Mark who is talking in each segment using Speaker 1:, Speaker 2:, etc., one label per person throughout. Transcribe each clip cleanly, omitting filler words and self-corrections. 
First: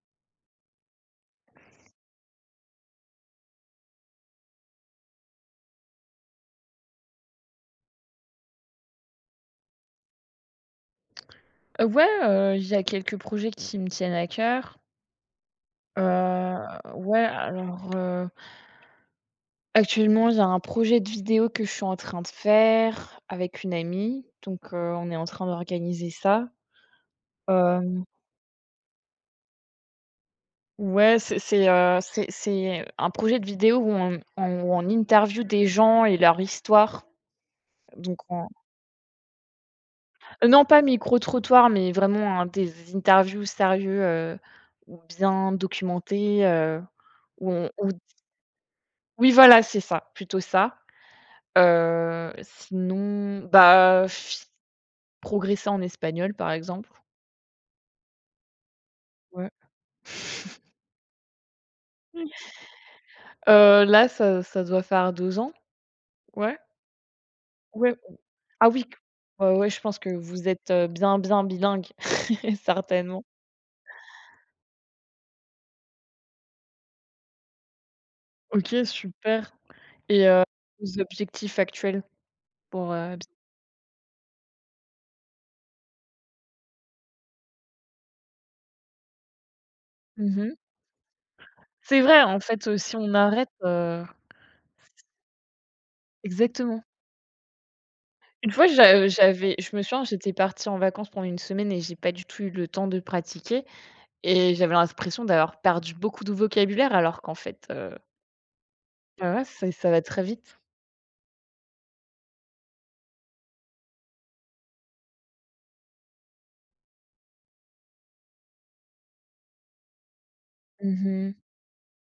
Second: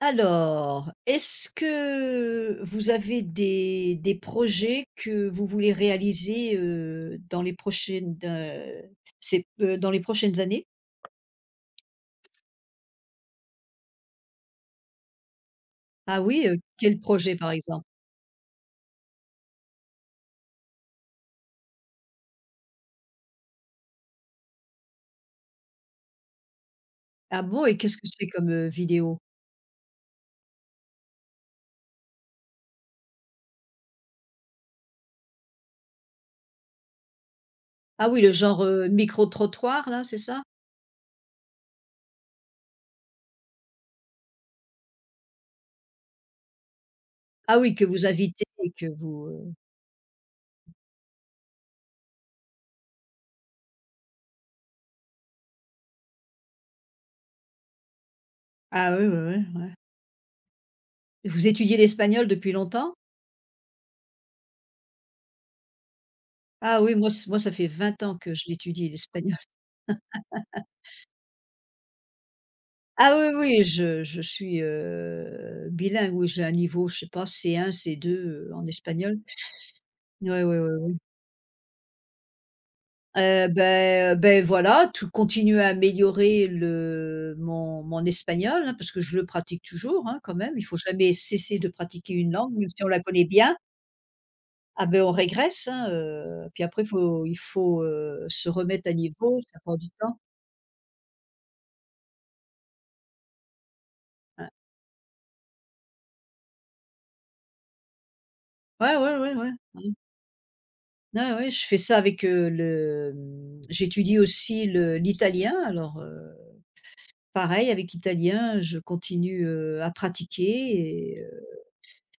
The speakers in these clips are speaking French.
Speaker 1: Alors, est-ce que vous avez des projets que vous voulez réaliser, dans les prochaines années?
Speaker 2: Ouais, il y a quelques projets qui me tiennent à cœur. Heu,
Speaker 1: Ah oui, quel
Speaker 2: ouais,
Speaker 1: projet par exemple?
Speaker 2: alors, actuellement, il y a un projet de vidéo que je suis en train de faire avec une amie, donc, on est en train d'organiser ça.
Speaker 1: Ah bon, et qu'est-ce
Speaker 2: Hem,
Speaker 1: que c'est comme, vidéo?
Speaker 2: ouais, c'est un projet de vidéo où on où on interviewe des gens et leur histoire,
Speaker 1: Ah
Speaker 2: donc
Speaker 1: oui, le
Speaker 2: on
Speaker 1: genre, micro-trottoir là, c'est ça?
Speaker 2: non, pas micro-trottoir, mais vraiment, hein, des interviews sérieux, ou bien documentées, où
Speaker 1: Ah
Speaker 2: on
Speaker 1: oui, que
Speaker 2: où
Speaker 1: vous invitez et que vous,
Speaker 2: oui, voilà, c'est ça, plutôt ça. Sinon, bah, progresser en espagnol, par exemple,
Speaker 1: ah oui, oui,
Speaker 2: ouais.
Speaker 1: oui, ouais. Vous étudiez l'espagnol depuis longtemps?
Speaker 2: Là, ça doit faire 2 ans, ouais,
Speaker 1: Ah oui, moi ça fait
Speaker 2: ouais.
Speaker 1: 20 ans que je
Speaker 2: Ah oui,
Speaker 1: l'étudie l'espagnol.
Speaker 2: ouais, ouais, je pense que vous êtes, bien, bien bilingue,
Speaker 1: Ah
Speaker 2: certainement.
Speaker 1: oui, oui, je suis, bilingue, oui, j'ai un niveau, je sais pas, c un c deux en
Speaker 2: OK,
Speaker 1: espagnol.
Speaker 2: super, et
Speaker 1: Oui, oui, ouais, ouais.
Speaker 2: vos objectifs actuels pour, b
Speaker 1: Beh voilà, tout continuer à améliorer le mon mon espagnol, hein, parce que je le pratique toujours, hein, quand même.
Speaker 2: Mmh.
Speaker 1: Il faut jamais cesser de
Speaker 2: C'est
Speaker 1: pratiquer
Speaker 2: vrai,
Speaker 1: une
Speaker 2: en
Speaker 1: langue,
Speaker 2: fait,
Speaker 1: même si on
Speaker 2: si
Speaker 1: la
Speaker 2: on
Speaker 1: connaît
Speaker 2: arrête,
Speaker 1: bien. Ah ben on régresse, hein, puis
Speaker 2: exactement.
Speaker 1: après faut il faut, se
Speaker 2: Une fois,
Speaker 1: remettre
Speaker 2: j'a
Speaker 1: à niveau,
Speaker 2: j'avais
Speaker 1: ça
Speaker 2: je
Speaker 1: prend
Speaker 2: me
Speaker 1: du
Speaker 2: souviens,
Speaker 1: temps.
Speaker 2: j'étais partie en vacances pendant une semaine et j'ai pas du tout eu le temps de pratiquer
Speaker 1: Ouais.
Speaker 2: et j'avais l'impression d'avoir perdu beaucoup de vocabulaire alors qu'en fait,
Speaker 1: Ouais, ouais, ouais,
Speaker 2: bah, ouais,
Speaker 1: ouais.
Speaker 2: c'est ça
Speaker 1: Ouais.
Speaker 2: va très vite.
Speaker 1: Ah ouais, je fais ça avec, j'étudie aussi le l'italien alors, pareil avec l'italien, je continue, à pratiquer et heu,
Speaker 2: Mmh.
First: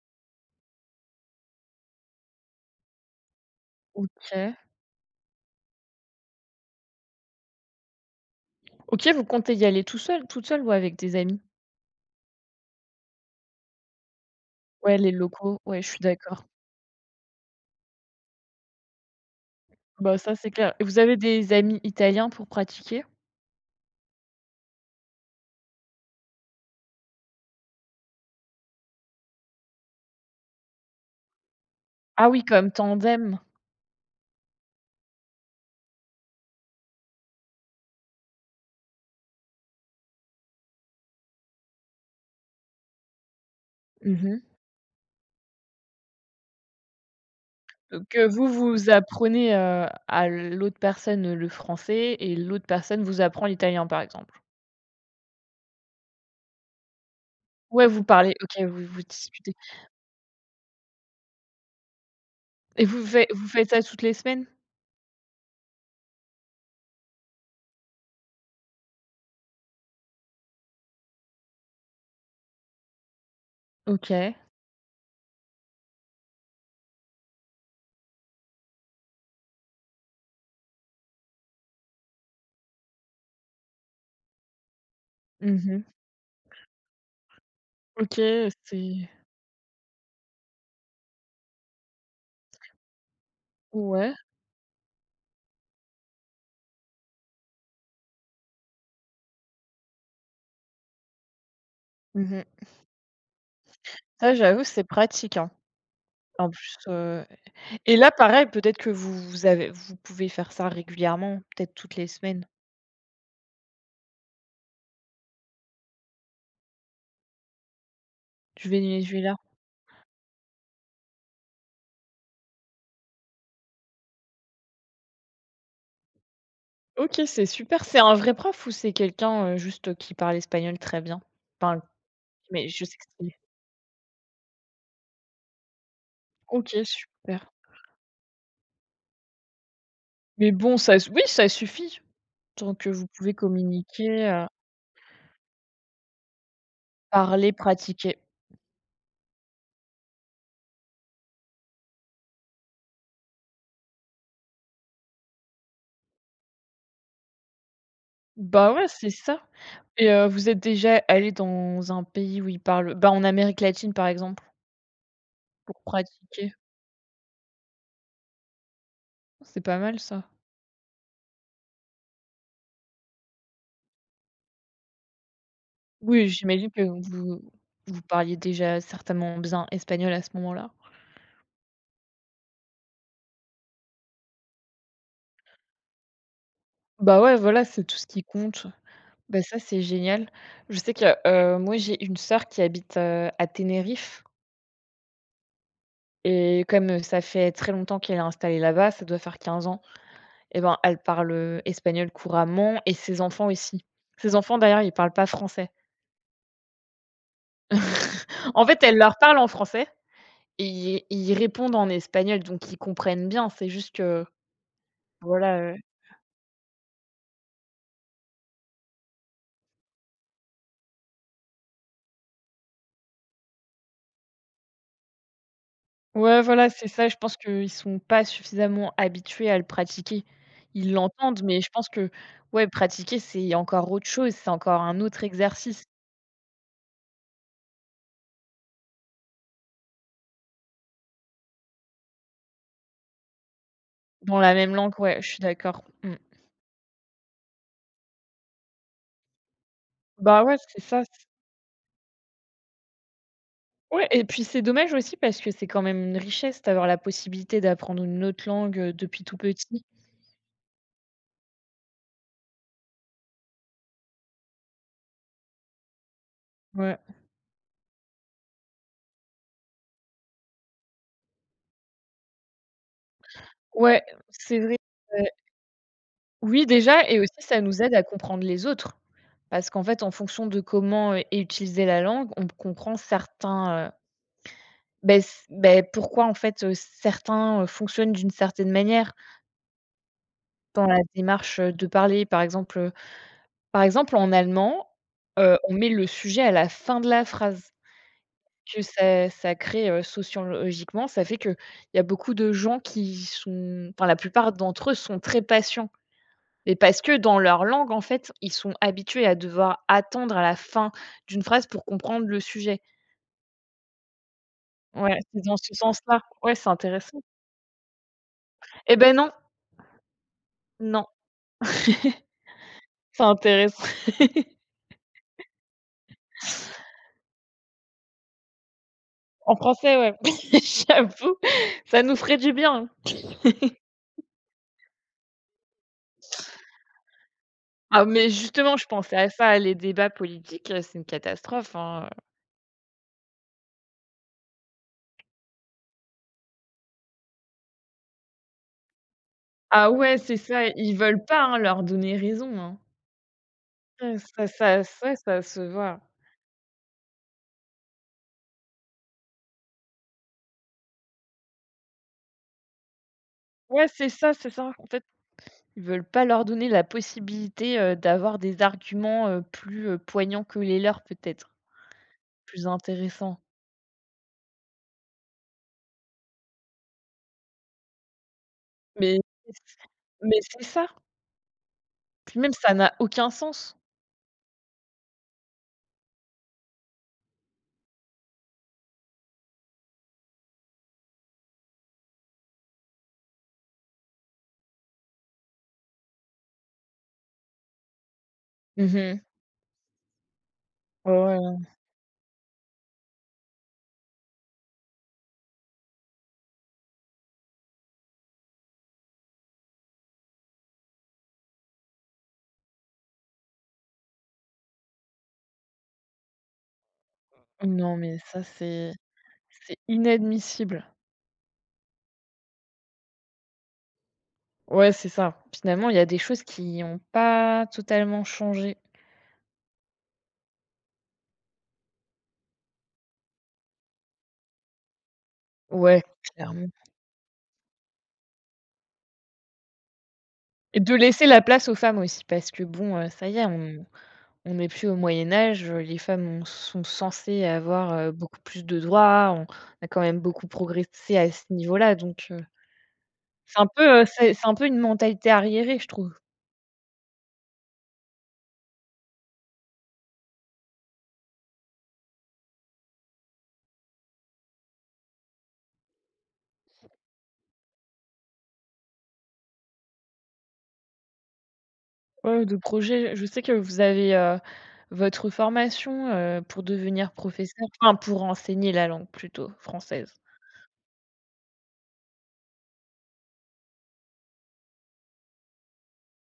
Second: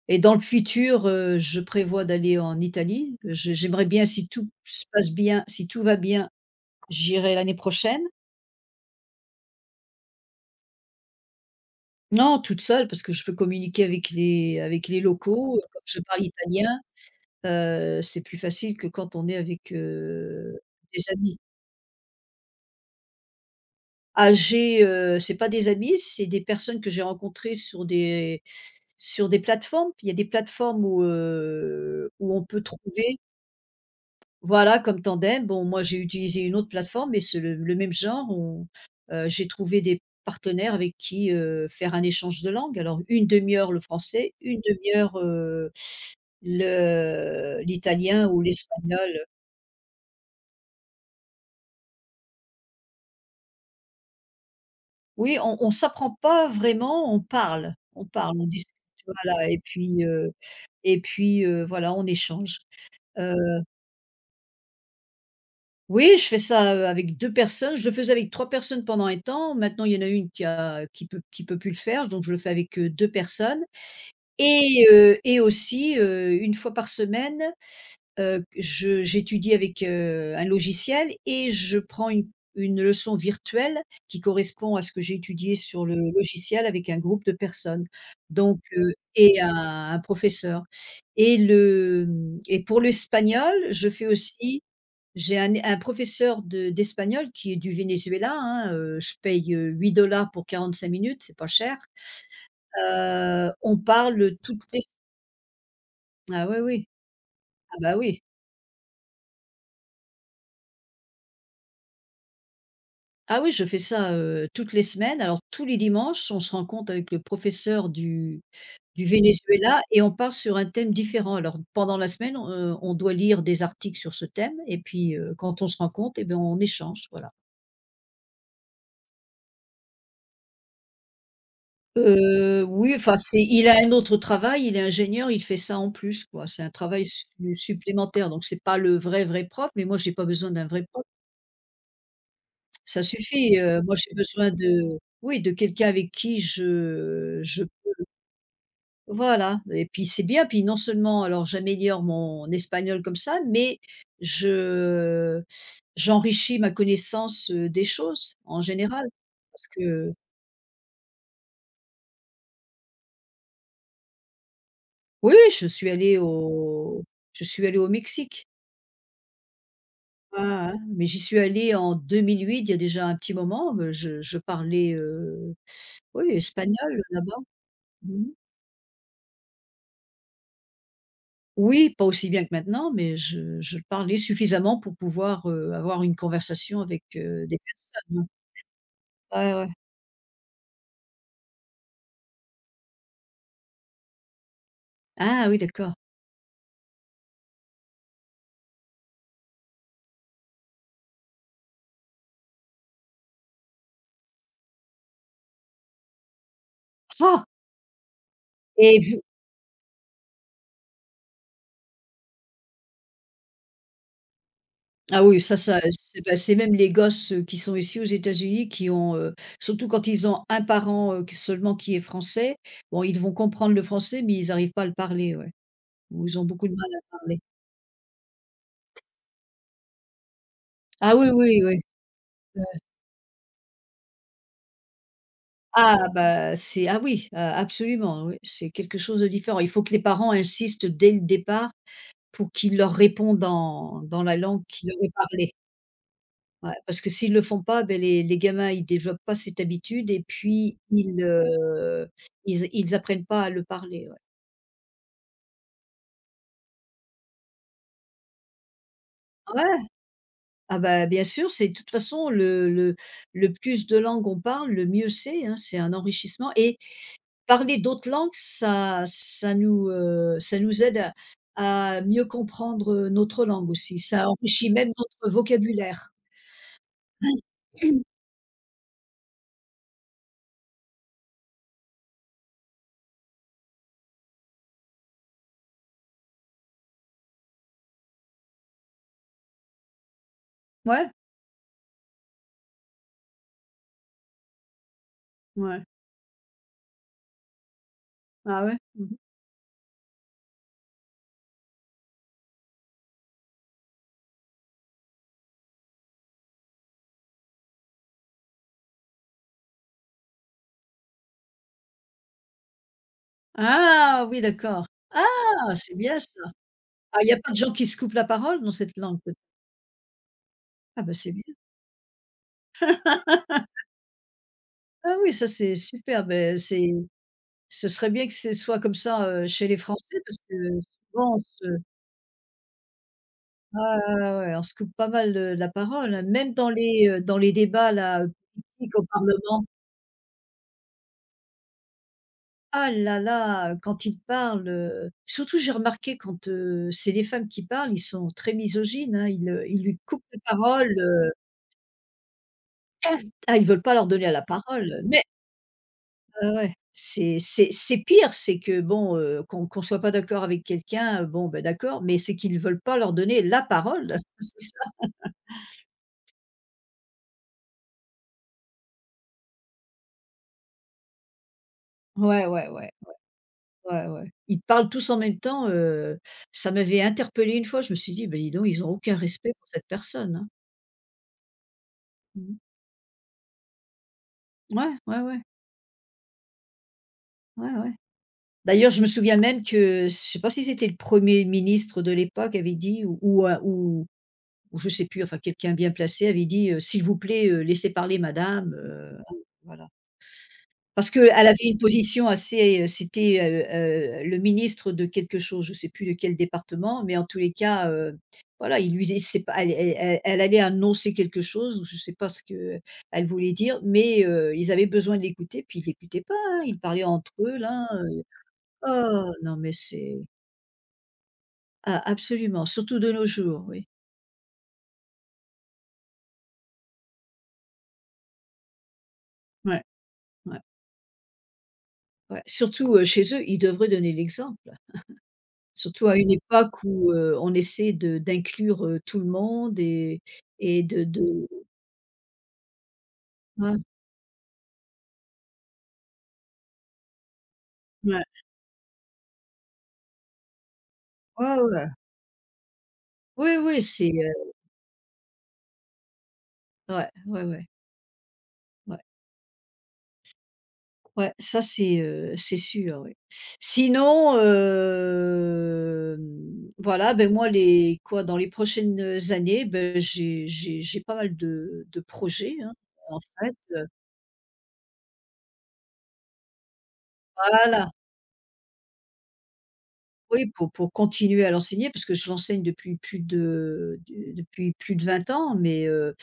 Speaker 1: et dans le futur, je prévois d'aller en Italie. J'aimerais bien, si tout
Speaker 2: OK.
Speaker 1: se passe bien, si tout va bien, j'irai l'année prochaine.
Speaker 2: OK, vous comptez y aller tout seul, toute seule, ou avec des amis?
Speaker 1: Non, toute seule parce que je peux communiquer avec les avec
Speaker 2: Ouais,
Speaker 1: les
Speaker 2: les
Speaker 1: locaux,
Speaker 2: locaux, ouais,
Speaker 1: comme
Speaker 2: je suis
Speaker 1: je parle
Speaker 2: d'accord.
Speaker 1: italien, c'est plus facile que quand on est avec,
Speaker 2: Bah, ça, c'est clair, et vous
Speaker 1: des
Speaker 2: avez
Speaker 1: amis.
Speaker 2: des amis italiens pour pratiquer?
Speaker 1: Âgés, c'est pas des amis, c'est des personnes que j'ai rencontrées sur des plateformes. Il y a des plateformes où, heu,
Speaker 2: Ah
Speaker 1: où
Speaker 2: oui,
Speaker 1: on peut
Speaker 2: comme
Speaker 1: trouver
Speaker 2: Tandem.
Speaker 1: voilà, comme Tandem. Bon, moi, j'ai utilisé une autre plateforme, mais c'est le même genre où, j'ai trouvé des partenaires avec qui, faire un échange de langue. Alors une demi heure le français,
Speaker 2: Mmh.
Speaker 1: une demi heure, le
Speaker 2: Donc
Speaker 1: l'italien ou
Speaker 2: vous
Speaker 1: l'espagnol.
Speaker 2: apprenez, à l'autre personne, le français, et l'autre personne vous apprend l'italien, par exemple?
Speaker 1: Oui, on s'apprend pas vraiment, on parle.
Speaker 2: Ouais, vous
Speaker 1: On
Speaker 2: parlez.
Speaker 1: parle, on
Speaker 2: OK,
Speaker 1: discute,
Speaker 2: vous vous
Speaker 1: voilà
Speaker 2: disputez?
Speaker 1: et puis, voilà, on échange.
Speaker 2: Et vous
Speaker 1: Heu,
Speaker 2: faites ça toutes les semaines?
Speaker 1: oui, je fais ça, avec 2 personnes. Je le faisais avec 3 personnes pendant un temps. Maintenant, il y en a une qui peut plus le faire, donc je le fais avec, 2 personnes,
Speaker 2: OK.
Speaker 1: et aussi, 1 fois par semaine. Je j'étudie avec, un logiciel et je prends une leçon virtuelle qui correspond à ce que j'ai étudié
Speaker 2: Mmh.
Speaker 1: sur le logiciel avec un groupe de personnes.
Speaker 2: OK,
Speaker 1: Donc
Speaker 2: c'est
Speaker 1: et un professeur et le, mmh et pour l'espagnol, je fais
Speaker 2: ouais.
Speaker 1: aussi, j'ai un professeur de d'espagnol qui est du Venezuela, hein, je paye, 8 dollars pour 45 minutes, c'est pas cher.
Speaker 2: Mmh.
Speaker 1: On
Speaker 2: Ça,
Speaker 1: parle
Speaker 2: j'avoue,
Speaker 1: toutes les...
Speaker 2: c'est pratique, hein.
Speaker 1: Ah
Speaker 2: En
Speaker 1: oui,
Speaker 2: plus,
Speaker 1: oui. Ah
Speaker 2: et
Speaker 1: bah
Speaker 2: là,
Speaker 1: oui.
Speaker 2: pareil, peut-être que vous pouvez faire ça régulièrement, peut-être toutes les semaines,
Speaker 1: Ah oui, je fais ça, toutes les semaines. Alors tous les dimanches, on se rencontre avec le professeur du
Speaker 2: du
Speaker 1: du
Speaker 2: Venezuela.
Speaker 1: Venezuela et on parle sur un thème différent. Alors pendant la semaine, on doit lire des articles sur ce thème et puis, quand on se rencontre et ben, on échange,
Speaker 2: OK,
Speaker 1: voilà.
Speaker 2: c'est super. C'est un vrai prof ou c'est quelqu'un, juste, qui parle espagnol très bien? Enfin,
Speaker 1: Heu,
Speaker 2: mais je
Speaker 1: oui,
Speaker 2: sais que
Speaker 1: enfin
Speaker 2: c'est...
Speaker 1: c'est il a un autre travail, il est ingénieur, il fait ça en plus, quoi. C'est un
Speaker 2: OK,
Speaker 1: travail
Speaker 2: super.
Speaker 1: su supplémentaire, donc c'est pas le vrai, vrai prof, mais moi j'ai pas besoin
Speaker 2: Mais
Speaker 1: d'un
Speaker 2: bon,
Speaker 1: vrai
Speaker 2: ça
Speaker 1: prof.
Speaker 2: s oui, ça suffit tant que
Speaker 1: Ça
Speaker 2: vous pouvez
Speaker 1: suffit, moi j'ai
Speaker 2: communiquer,
Speaker 1: besoin de, oui, de quelqu'un avec qui je
Speaker 2: parler,
Speaker 1: je
Speaker 2: pratiquer.
Speaker 1: voilà, et puis c'est bien, puis non seulement alors j'améliore mon espagnol comme ça, mais je j'enrichis ma connaissance, des choses en
Speaker 2: Bah, ouais,
Speaker 1: général.
Speaker 2: c'est ça.
Speaker 1: Parce
Speaker 2: Et
Speaker 1: que,
Speaker 2: vous êtes déjà allé dans un pays où ils parlent, bah, en Amérique latine, par exemple,
Speaker 1: oui, oui,
Speaker 2: pour pratiquer?
Speaker 1: je suis allée au Mexique.
Speaker 2: C'est pas mal, ça.
Speaker 1: Ah, hein, mais j'y suis allée en 2008. Il y a déjà un petit moment, je parlais, oui,
Speaker 2: Oui, j'imagine que
Speaker 1: espagnol là-bas.
Speaker 2: vous
Speaker 1: Mmh.
Speaker 2: parliez déjà certainement bien espagnol à ce moment-là.
Speaker 1: Oui, pas aussi bien que maintenant, mais je parlais suffisamment pour pouvoir, avoir une conversation avec,
Speaker 2: Bah, ouais,
Speaker 1: des
Speaker 2: voilà, c'est tout ce qui
Speaker 1: personnes, hein.
Speaker 2: compte. Bah,
Speaker 1: Ouais,
Speaker 2: ça,
Speaker 1: ouais.
Speaker 2: c'est génial. Je sais que, moi, j'ai une sœur qui habite, à Tenerife,
Speaker 1: Ah oui, d'accord.
Speaker 2: et comme, ça fait très longtemps qu'elle est installée là-bas, ça doit faire 15 ans, et ben, elle parle, espagnol couramment, et ses enfants aussi. Ses enfants, d'ailleurs, ils parlent pas français.
Speaker 1: Ah!
Speaker 2: En fait, elle
Speaker 1: Et
Speaker 2: leur
Speaker 1: vous
Speaker 2: parle en français et ils répondent en espagnol, donc ils comprennent bien. C'est juste que
Speaker 1: Ah oui, ça
Speaker 2: voilà,
Speaker 1: ça, c'est même les gosses, qui sont ici aux États-Unis qui ont, surtout quand ils ont un parent, qui est français, bon, ils vont comprendre le français, mais ils arrivent pas à le parler, ouais. Ou ils
Speaker 2: ouais,
Speaker 1: ont beaucoup
Speaker 2: voilà,
Speaker 1: de
Speaker 2: c'est
Speaker 1: mal
Speaker 2: ça. Je
Speaker 1: à
Speaker 2: pense
Speaker 1: parler.
Speaker 2: qu'ils sont pas suffisamment habitués à le pratiquer. Ils
Speaker 1: Ah oui,
Speaker 2: l'entendent, mais
Speaker 1: oui,
Speaker 2: je
Speaker 1: oui.
Speaker 2: pense que ouais,
Speaker 1: Ouais.
Speaker 2: pratiquer, c'est encore autre chose, c'est encore un autre exercice
Speaker 1: Ah bah, c'est ah oui, absolument, oui, c'est quelque chose de différent. Il faut que les parents insistent dès le départ pour qu'ils leur répondent dans la
Speaker 2: dans la
Speaker 1: langue
Speaker 2: même
Speaker 1: qui leur
Speaker 2: langue.
Speaker 1: est
Speaker 2: Ouais, je suis
Speaker 1: parlée.
Speaker 2: d'accord. Mmh.
Speaker 1: Ouais, parce que s'ils le font pas, ben les gamins, ils développent pas cette habitude et
Speaker 2: Bah, ouais,
Speaker 1: puis
Speaker 2: c'est ça. C
Speaker 1: ils apprennent pas à le
Speaker 2: Ouais,
Speaker 1: parler, ouais.
Speaker 2: et puis c'est dommage aussi parce que c'est quand même une richesse d'avoir la possibilité d'apprendre une autre langue, depuis tout petit.
Speaker 1: Ouais, ah bah, bien sûr, c'est de toute façon le plus de langues on parle, le mieux c'est, hein, c'est un enrichissement et
Speaker 2: Ouais.
Speaker 1: parler d'autres langues, ça nous aide à mieux comprendre, notre langue aussi.
Speaker 2: Ouais,
Speaker 1: Ça
Speaker 2: c'est
Speaker 1: enrichit
Speaker 2: vrai.
Speaker 1: même notre vocabulaire.
Speaker 2: Oui, déjà, et aussi ça nous aide à comprendre les autres. Parce qu'en fait, en fonction de comment est utilisée la langue, on comprend certains, beh, pourquoi en fait, certains, fonctionnent d'une certaine manière dans la
Speaker 1: Ouais,
Speaker 2: démarche, de parler. Par exemple, en allemand, on
Speaker 1: ouais.
Speaker 2: met le sujet à la fin de la phrase,
Speaker 1: Ah ouais.
Speaker 2: que
Speaker 1: Mmh.
Speaker 2: ça crée, sociologiquement, ça fait qu'il y a beaucoup de gens qui sont, enfin, la plupart d'entre eux sont très patients. Mais parce que dans leur langue, en fait, ils sont habitués à devoir attendre à la fin d'une phrase pour comprendre le sujet.
Speaker 1: Ah oui, d'accord.
Speaker 2: Ouais, c'est dans ce
Speaker 1: Ah, c'est bien
Speaker 2: sens-là.
Speaker 1: ça!
Speaker 2: Ouais, c'est
Speaker 1: Ah,
Speaker 2: intéressant.
Speaker 1: il n'y a pas de gens qui se coupent la parole dans
Speaker 2: Eh
Speaker 1: cette
Speaker 2: ben
Speaker 1: langue
Speaker 2: non,
Speaker 1: peut-être? Ah
Speaker 2: non,
Speaker 1: bah, c'est bien.
Speaker 2: c'est intéressant.
Speaker 1: Ah oui, ça c'est super, beh, c'est ce serait bien que ce soit comme ça,
Speaker 2: En
Speaker 1: chez les
Speaker 2: français, ouais,
Speaker 1: Français parce que souvent
Speaker 2: j'avoue,
Speaker 1: on se...
Speaker 2: ça nous ferait du bien.
Speaker 1: Ah ouais, ouais, ouais, on se coupe pas mal, la parole, hein, même dans les débats
Speaker 2: Ah,
Speaker 1: là,
Speaker 2: mais justement, je
Speaker 1: politiques au
Speaker 2: pensais à ça,
Speaker 1: parlement.
Speaker 2: les débats politiques, c'est une catastrophe, hein.
Speaker 1: Ah là là, quand ils parlent, surtout j'ai remarqué quand, c'est les femmes qui parlent, ils sont très misogynes, hein, ils
Speaker 2: Ah
Speaker 1: lui
Speaker 2: ouais,
Speaker 1: coupent
Speaker 2: c'est
Speaker 1: la
Speaker 2: ça,
Speaker 1: parole,
Speaker 2: ils veulent pas, hein, leur donner raison, hein.
Speaker 1: ah ils veulent pas leur
Speaker 2: Ouais,
Speaker 1: donner la
Speaker 2: ça ça
Speaker 1: parole,
Speaker 2: ça ça se voit.
Speaker 1: ah ouais, c'est pire, c'est que bon, qu'on soit pas d'accord avec quelqu'un, bon, ben d'accord, mais c'est qu'ils ne veulent pas leur donner la
Speaker 2: Ouais, c'est
Speaker 1: parole,
Speaker 2: ça, c'est
Speaker 1: c'est
Speaker 2: ça. En
Speaker 1: ça?
Speaker 2: fait, ils veulent pas leur donner la possibilité, d'avoir des arguments, plus, poignants que les leurs peut-être,
Speaker 1: Ouais,
Speaker 2: plus
Speaker 1: ouais, ouais,
Speaker 2: intéressants.
Speaker 1: ouais, ouais. Ils parlent tous en même temps, ça m'avait interpellée une fois, je me suis dit: «Ben dis donc, ils ont aucun
Speaker 2: Mais
Speaker 1: respect pour cette personne,
Speaker 2: mais
Speaker 1: hein».
Speaker 2: c'est ça. Puis même
Speaker 1: Mmh.
Speaker 2: ça n'a aucun sens.
Speaker 1: Ouais, ouais, ouais, ouais, ouais. D'ailleurs, je me souviens même que, je sais pas si c'était le premier ministre de l'époque avait dit ou un ou je sais plus, enfin quelqu'un bien placé avait dit, «S'il vous plaît, laissez parler madame»,
Speaker 2: Mmh.
Speaker 1: voilà. Parce
Speaker 2: Ouais,
Speaker 1: qu'elle
Speaker 2: ouais,
Speaker 1: avait une position assez, c'était, le ministre de quelque chose, je ne sais plus de quel département, mais en tous les cas, voilà, il lui c'est pas elle allait annoncer quelque chose ou je ne sais pas ce que elle voulait dire, mais ils avaient besoin de l'écouter, puis ils l'écoutaient pas, hein, ils parlaient entre eux là,
Speaker 2: non, mais ça, c'est
Speaker 1: oh non mais
Speaker 2: c'est
Speaker 1: c'est
Speaker 2: inadmissible.
Speaker 1: ah absolument, surtout de nos jours, oui.
Speaker 2: Ouais, c'est ça. Finalement, il y a des choses qui ont pas totalement changé.
Speaker 1: Ouais, ouais, ouais. Surtout, chez eux, ils devraient donner l'exemple.
Speaker 2: Ouais,
Speaker 1: Surtout à une
Speaker 2: clairement.
Speaker 1: époque où, on essaie de d'inclure, tout le monde
Speaker 2: Et
Speaker 1: et
Speaker 2: de laisser la
Speaker 1: de
Speaker 2: place aux femmes aussi parce que bon, ça y est,
Speaker 1: ouais,
Speaker 2: on n'est plus au Moyen Âge, les femmes ont sont censées avoir,
Speaker 1: ouais.
Speaker 2: beaucoup plus de droits, on a quand même beaucoup progressé à ce
Speaker 1: Ouais, ouais.
Speaker 2: niveau-là, donc
Speaker 1: Oui,
Speaker 2: c'est un
Speaker 1: oui,
Speaker 2: peu,
Speaker 1: c'est,
Speaker 2: c'est un peu une mentalité arriérée, je trouve.
Speaker 1: ouais, ouais, ouais, ouais, ouais, ça c'est sûr, oui. Sinon, voilà, ben moi les quoi? Dans les prochaines années, ben j'ai pas mal de
Speaker 2: Ouais, de
Speaker 1: projets, hein,
Speaker 2: projet,
Speaker 1: en
Speaker 2: je sais que
Speaker 1: fait,
Speaker 2: vous avez, votre formation, pour devenir professeur,
Speaker 1: voilà.
Speaker 2: enfin pour enseigner la langue, plutôt française.
Speaker 1: Oui, pour continuer à l'enseigner parce que je l'enseigne depuis plus de 20 ans, mais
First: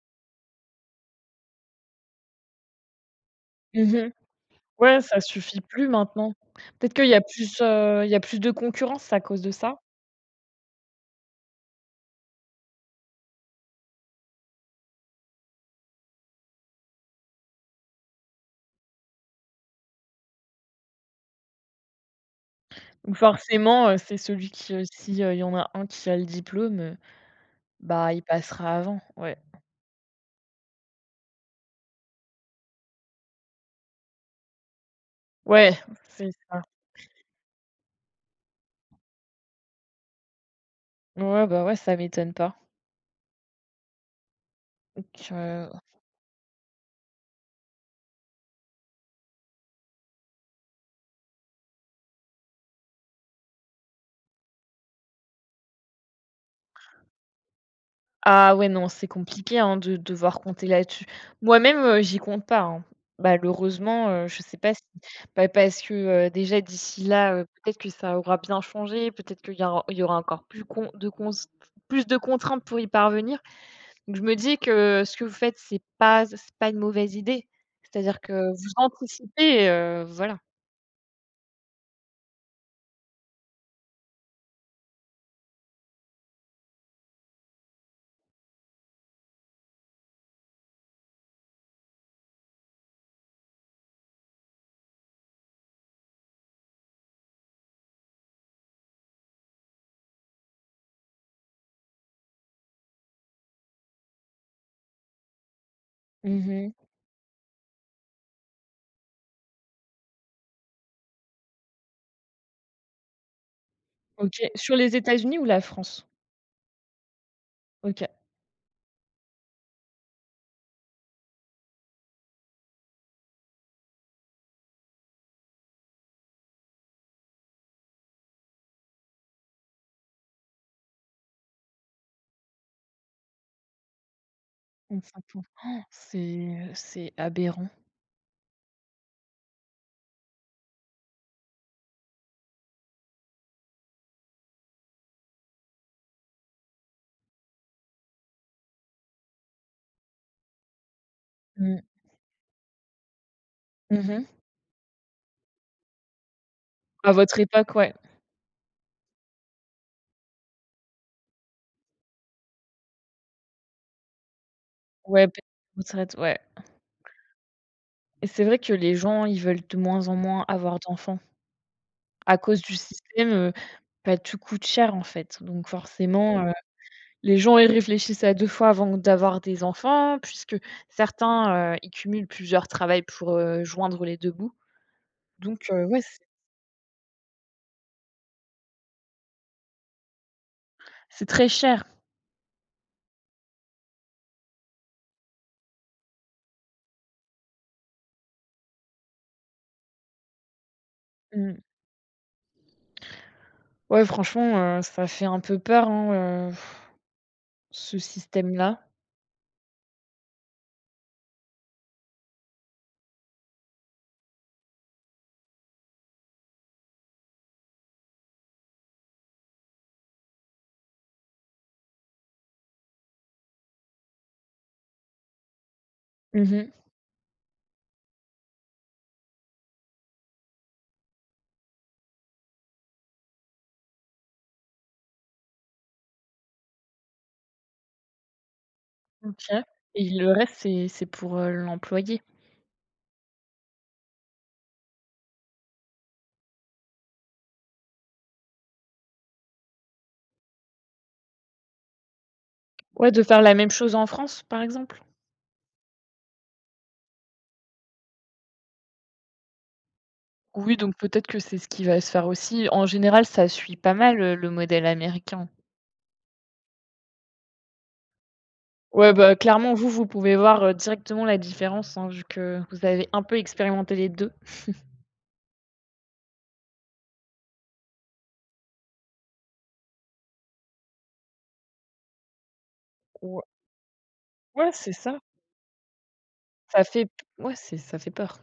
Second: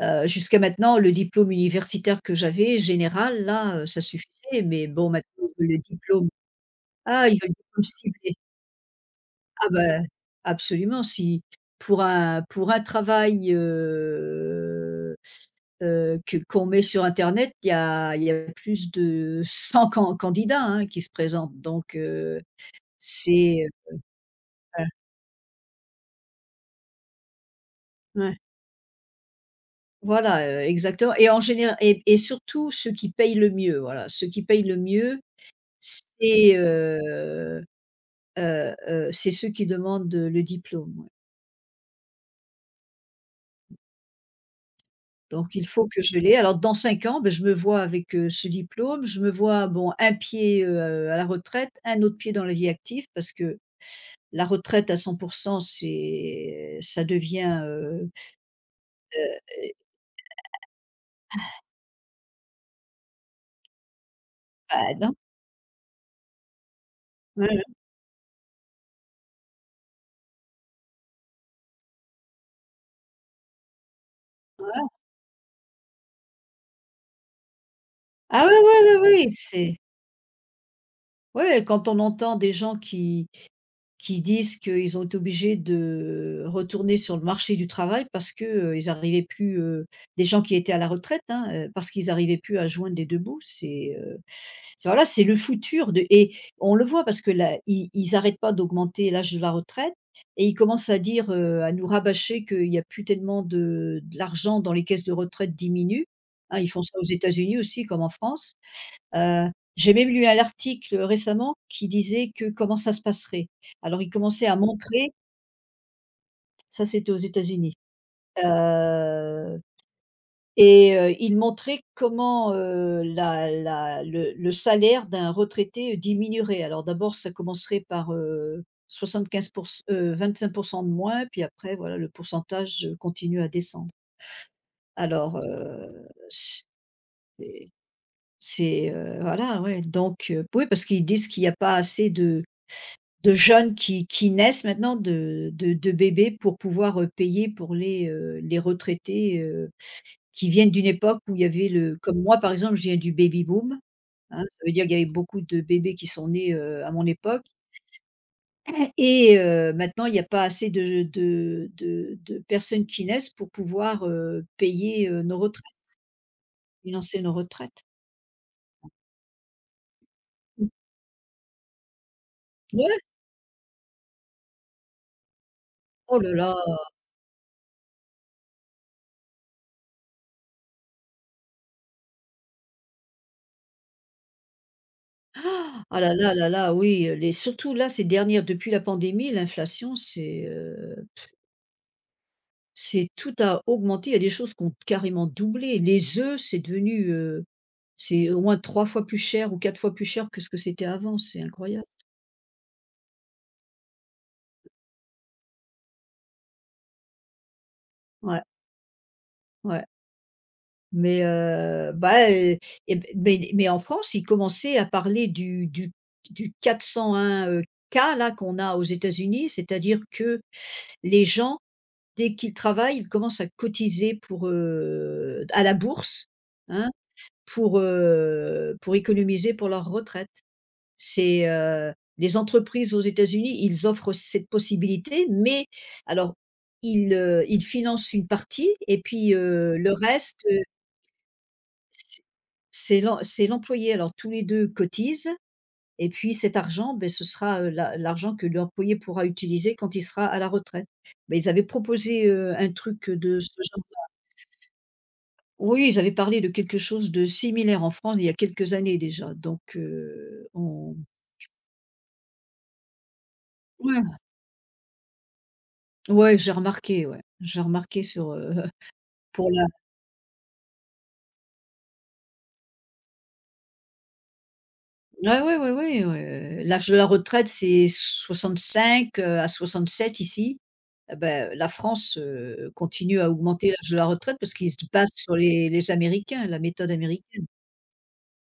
Speaker 1: Jusqu'à maintenant, le diplôme universitaire que j'avais, général, là, ça
Speaker 2: Mmh.
Speaker 1: suffisait, mais
Speaker 2: Ouais,
Speaker 1: bon,
Speaker 2: ça
Speaker 1: maintenant,
Speaker 2: suffit
Speaker 1: ils veulent le
Speaker 2: plus
Speaker 1: diplôme
Speaker 2: maintenant. Peut-être qu'
Speaker 1: ah, ils veulent le diplôme
Speaker 2: il y a
Speaker 1: ciblé.
Speaker 2: plus de concurrence à cause de
Speaker 1: Ah
Speaker 2: ça?
Speaker 1: ben, absolument, si pour un travail, que qu'on met sur internet, il y a plus de 100 candidats, hein, qui se présentent, donc
Speaker 2: Donc
Speaker 1: c'est,
Speaker 2: forcément, c'est celui qui,
Speaker 1: ouais,
Speaker 2: si, y en a un qui a le diplôme, bah, il
Speaker 1: ouais,
Speaker 2: passera avant, ouais.
Speaker 1: voilà, exactement, et en général, et surtout ceux qui payent le mieux, voilà, ceux qui payent le mieux.
Speaker 2: Ouais, c'est
Speaker 1: C'est,
Speaker 2: ça.
Speaker 1: heu c'est ceux qui demandent, le diplôme, ouais.
Speaker 2: Ouais, bah, ouais, ça m'étonne pas. Donc,
Speaker 1: Donc il faut que je l'ai. Alors dans 5 ans, beh, je me vois avec, ce diplôme. Je me vois, bon, un pied, à la retraite, un autre pied dans la vie active parce que la retraite à 100%, c'est ça devient,
Speaker 2: ah ouais, non, c'est
Speaker 1: heu,
Speaker 2: compliqué, hein, de devoir compter là-dessus. Moi-même, j'y compte pas, hein. Malheureusement, je sais pas si,
Speaker 1: bah, non.
Speaker 2: bah, parce que, déjà d'ici là,
Speaker 1: Ouais, ouais,
Speaker 2: peut-être que ça aura bien changé, peut-être qu'il y aura encore plus de contraintes pour y parvenir. Donc je me dis
Speaker 1: voilà.
Speaker 2: que ce que vous faites, c'est pas une mauvaise idée. C'est-à-dire que
Speaker 1: Ah oui,
Speaker 2: vous
Speaker 1: oui, oui, oui,
Speaker 2: anticipez,
Speaker 1: c'est
Speaker 2: voilà.
Speaker 1: ouais, quand on entend des gens qui disent qu'ils ont été obligés de retourner sur le marché du travail parce que, ils arrivaient plus, des gens qui étaient à la retraite, hein, parce qu'ils n'arrivaient plus à joindre les 2 bouts. C'est, voilà, c'est le futur de, et on le voit parce que là, ils n'arrêtent pas d'augmenter l'âge de la retraite et ils commencent à dire, à nous rabâcher qu'il y a plus tellement de l'argent dans les caisses de retraite diminue, hein, ils
Speaker 2: Mmh.
Speaker 1: font ça aux États-Unis aussi comme en France. J'ai même lu un article récemment qui disait que comment ça se passerait. Alors il
Speaker 2: OK.
Speaker 1: commençait à
Speaker 2: Sur les
Speaker 1: montrer,
Speaker 2: États-Unis ou la France?
Speaker 1: ça c'était aux États-Unis,
Speaker 2: OK.
Speaker 1: heu et il montrait comment, la la le salaire d'un retraité diminuerait. Alors d'abord ça commencerait par, 75, 25 de moins, puis après voilà le pourcentage, continue à descendre. Alors,
Speaker 2: 25. Han! C'est aberrant.
Speaker 1: voilà ouais donc, oui parce qu'ils disent qu'il n'y a pas assez de jeunes qui naissent maintenant de bébés pour pouvoir, payer pour les retraités, qui viennent d'une époque où il y avait
Speaker 2: Mmh.
Speaker 1: le... Comme moi par exemple, je viens du baby boom,
Speaker 2: Mmh mh.
Speaker 1: hein, ça veut dire qu'il y avait beaucoup de bébés qui sont nés, à mon
Speaker 2: À votre
Speaker 1: époque
Speaker 2: époque, ouais.
Speaker 1: et maintenant il y a pas assez de personnes qui naissent pour pouvoir, payer,
Speaker 2: Ouais, p retraite, ouais.
Speaker 1: financer nos retraites.
Speaker 2: Et c'est vrai que les gens, ils veulent de moins en moins
Speaker 1: Mmh.
Speaker 2: avoir d'enfants. À cause du
Speaker 1: Ouais,
Speaker 2: système, bah, tout coûte cher, en fait. Donc
Speaker 1: oh là
Speaker 2: forcément,
Speaker 1: là,
Speaker 2: les gens, ils réfléchissent à 2 fois avant d'avoir des enfants, puisque certains, ils cumulent plusieurs travails pour, joindre les 2 bouts. Donc
Speaker 1: ah
Speaker 2: ouais,
Speaker 1: là là là là, oui, les surtout là ces dernières, depuis la pandémie, l'inflation,
Speaker 2: c'est très cher.
Speaker 1: c'est tout a augmenté, il y a des choses qui ont carrément doublé. Les œufs, c'est au moins 3 fois plus cher ou 4 fois plus cher que ce que c'était avant, c'est
Speaker 2: Mmh.
Speaker 1: incroyable.
Speaker 2: Ouais, franchement, ça fait un peu peur, hein, ce
Speaker 1: Ouais,
Speaker 2: système-là.
Speaker 1: ouais, mais bah, et b mais en France, ils commençaient à parler du 401, K là qu'on a aux États-Unis, c'est-à-dire que les gens, dès qu'ils travaillent, ils commencent à cotiser à la bourse,
Speaker 2: Mmh.
Speaker 1: hein, pour économiser pour leur retraite. C'est, les entreprises aux États-Unis, ils offrent cette possibilité, mais alors ils financent une partie et puis,
Speaker 2: OK.
Speaker 1: le
Speaker 2: Et le
Speaker 1: reste,
Speaker 2: reste, c'est pour, l'employé?
Speaker 1: c'est c'est l'employé. Alors tous les 2 cotisent et puis cet argent, ben ce sera, l'argent que l'employé pourra utiliser quand il sera à la retraite. Beh, ils avaient proposé, un
Speaker 2: Ouais,
Speaker 1: truc
Speaker 2: de faire
Speaker 1: de
Speaker 2: la
Speaker 1: ce
Speaker 2: même
Speaker 1: genre.
Speaker 2: chose en France, par exemple?
Speaker 1: Oui, ils avaient parlé de quelque chose de similaire en France il y a quelques années déjà, donc,
Speaker 2: Oui, donc
Speaker 1: on
Speaker 2: peut-être que c'est ce qui va se faire aussi. En général, ça suit pas
Speaker 1: ouais.
Speaker 2: mal, le modèle américain.
Speaker 1: Ouais. J'ai remarqué sur,
Speaker 2: Ouais, bah,
Speaker 1: pour la...
Speaker 2: clairement, vous pouvez voir, directement la différence, hein, vu que vous avez un peu expérimenté les 2.
Speaker 1: Ah ouais, ouais, ouais, ouais, l'âge de la retraite, c'est 65, à 67 ici. Ah bah, la France, continue à
Speaker 2: Ou
Speaker 1: augmenter l'âge de la retraite parce
Speaker 2: Ouais,
Speaker 1: qu'ils se
Speaker 2: c'est
Speaker 1: basent
Speaker 2: ça.
Speaker 1: sur les Américains, la
Speaker 2: Ça
Speaker 1: méthode
Speaker 2: fait...
Speaker 1: américaine.
Speaker 2: ouais, c'est ça fait peur.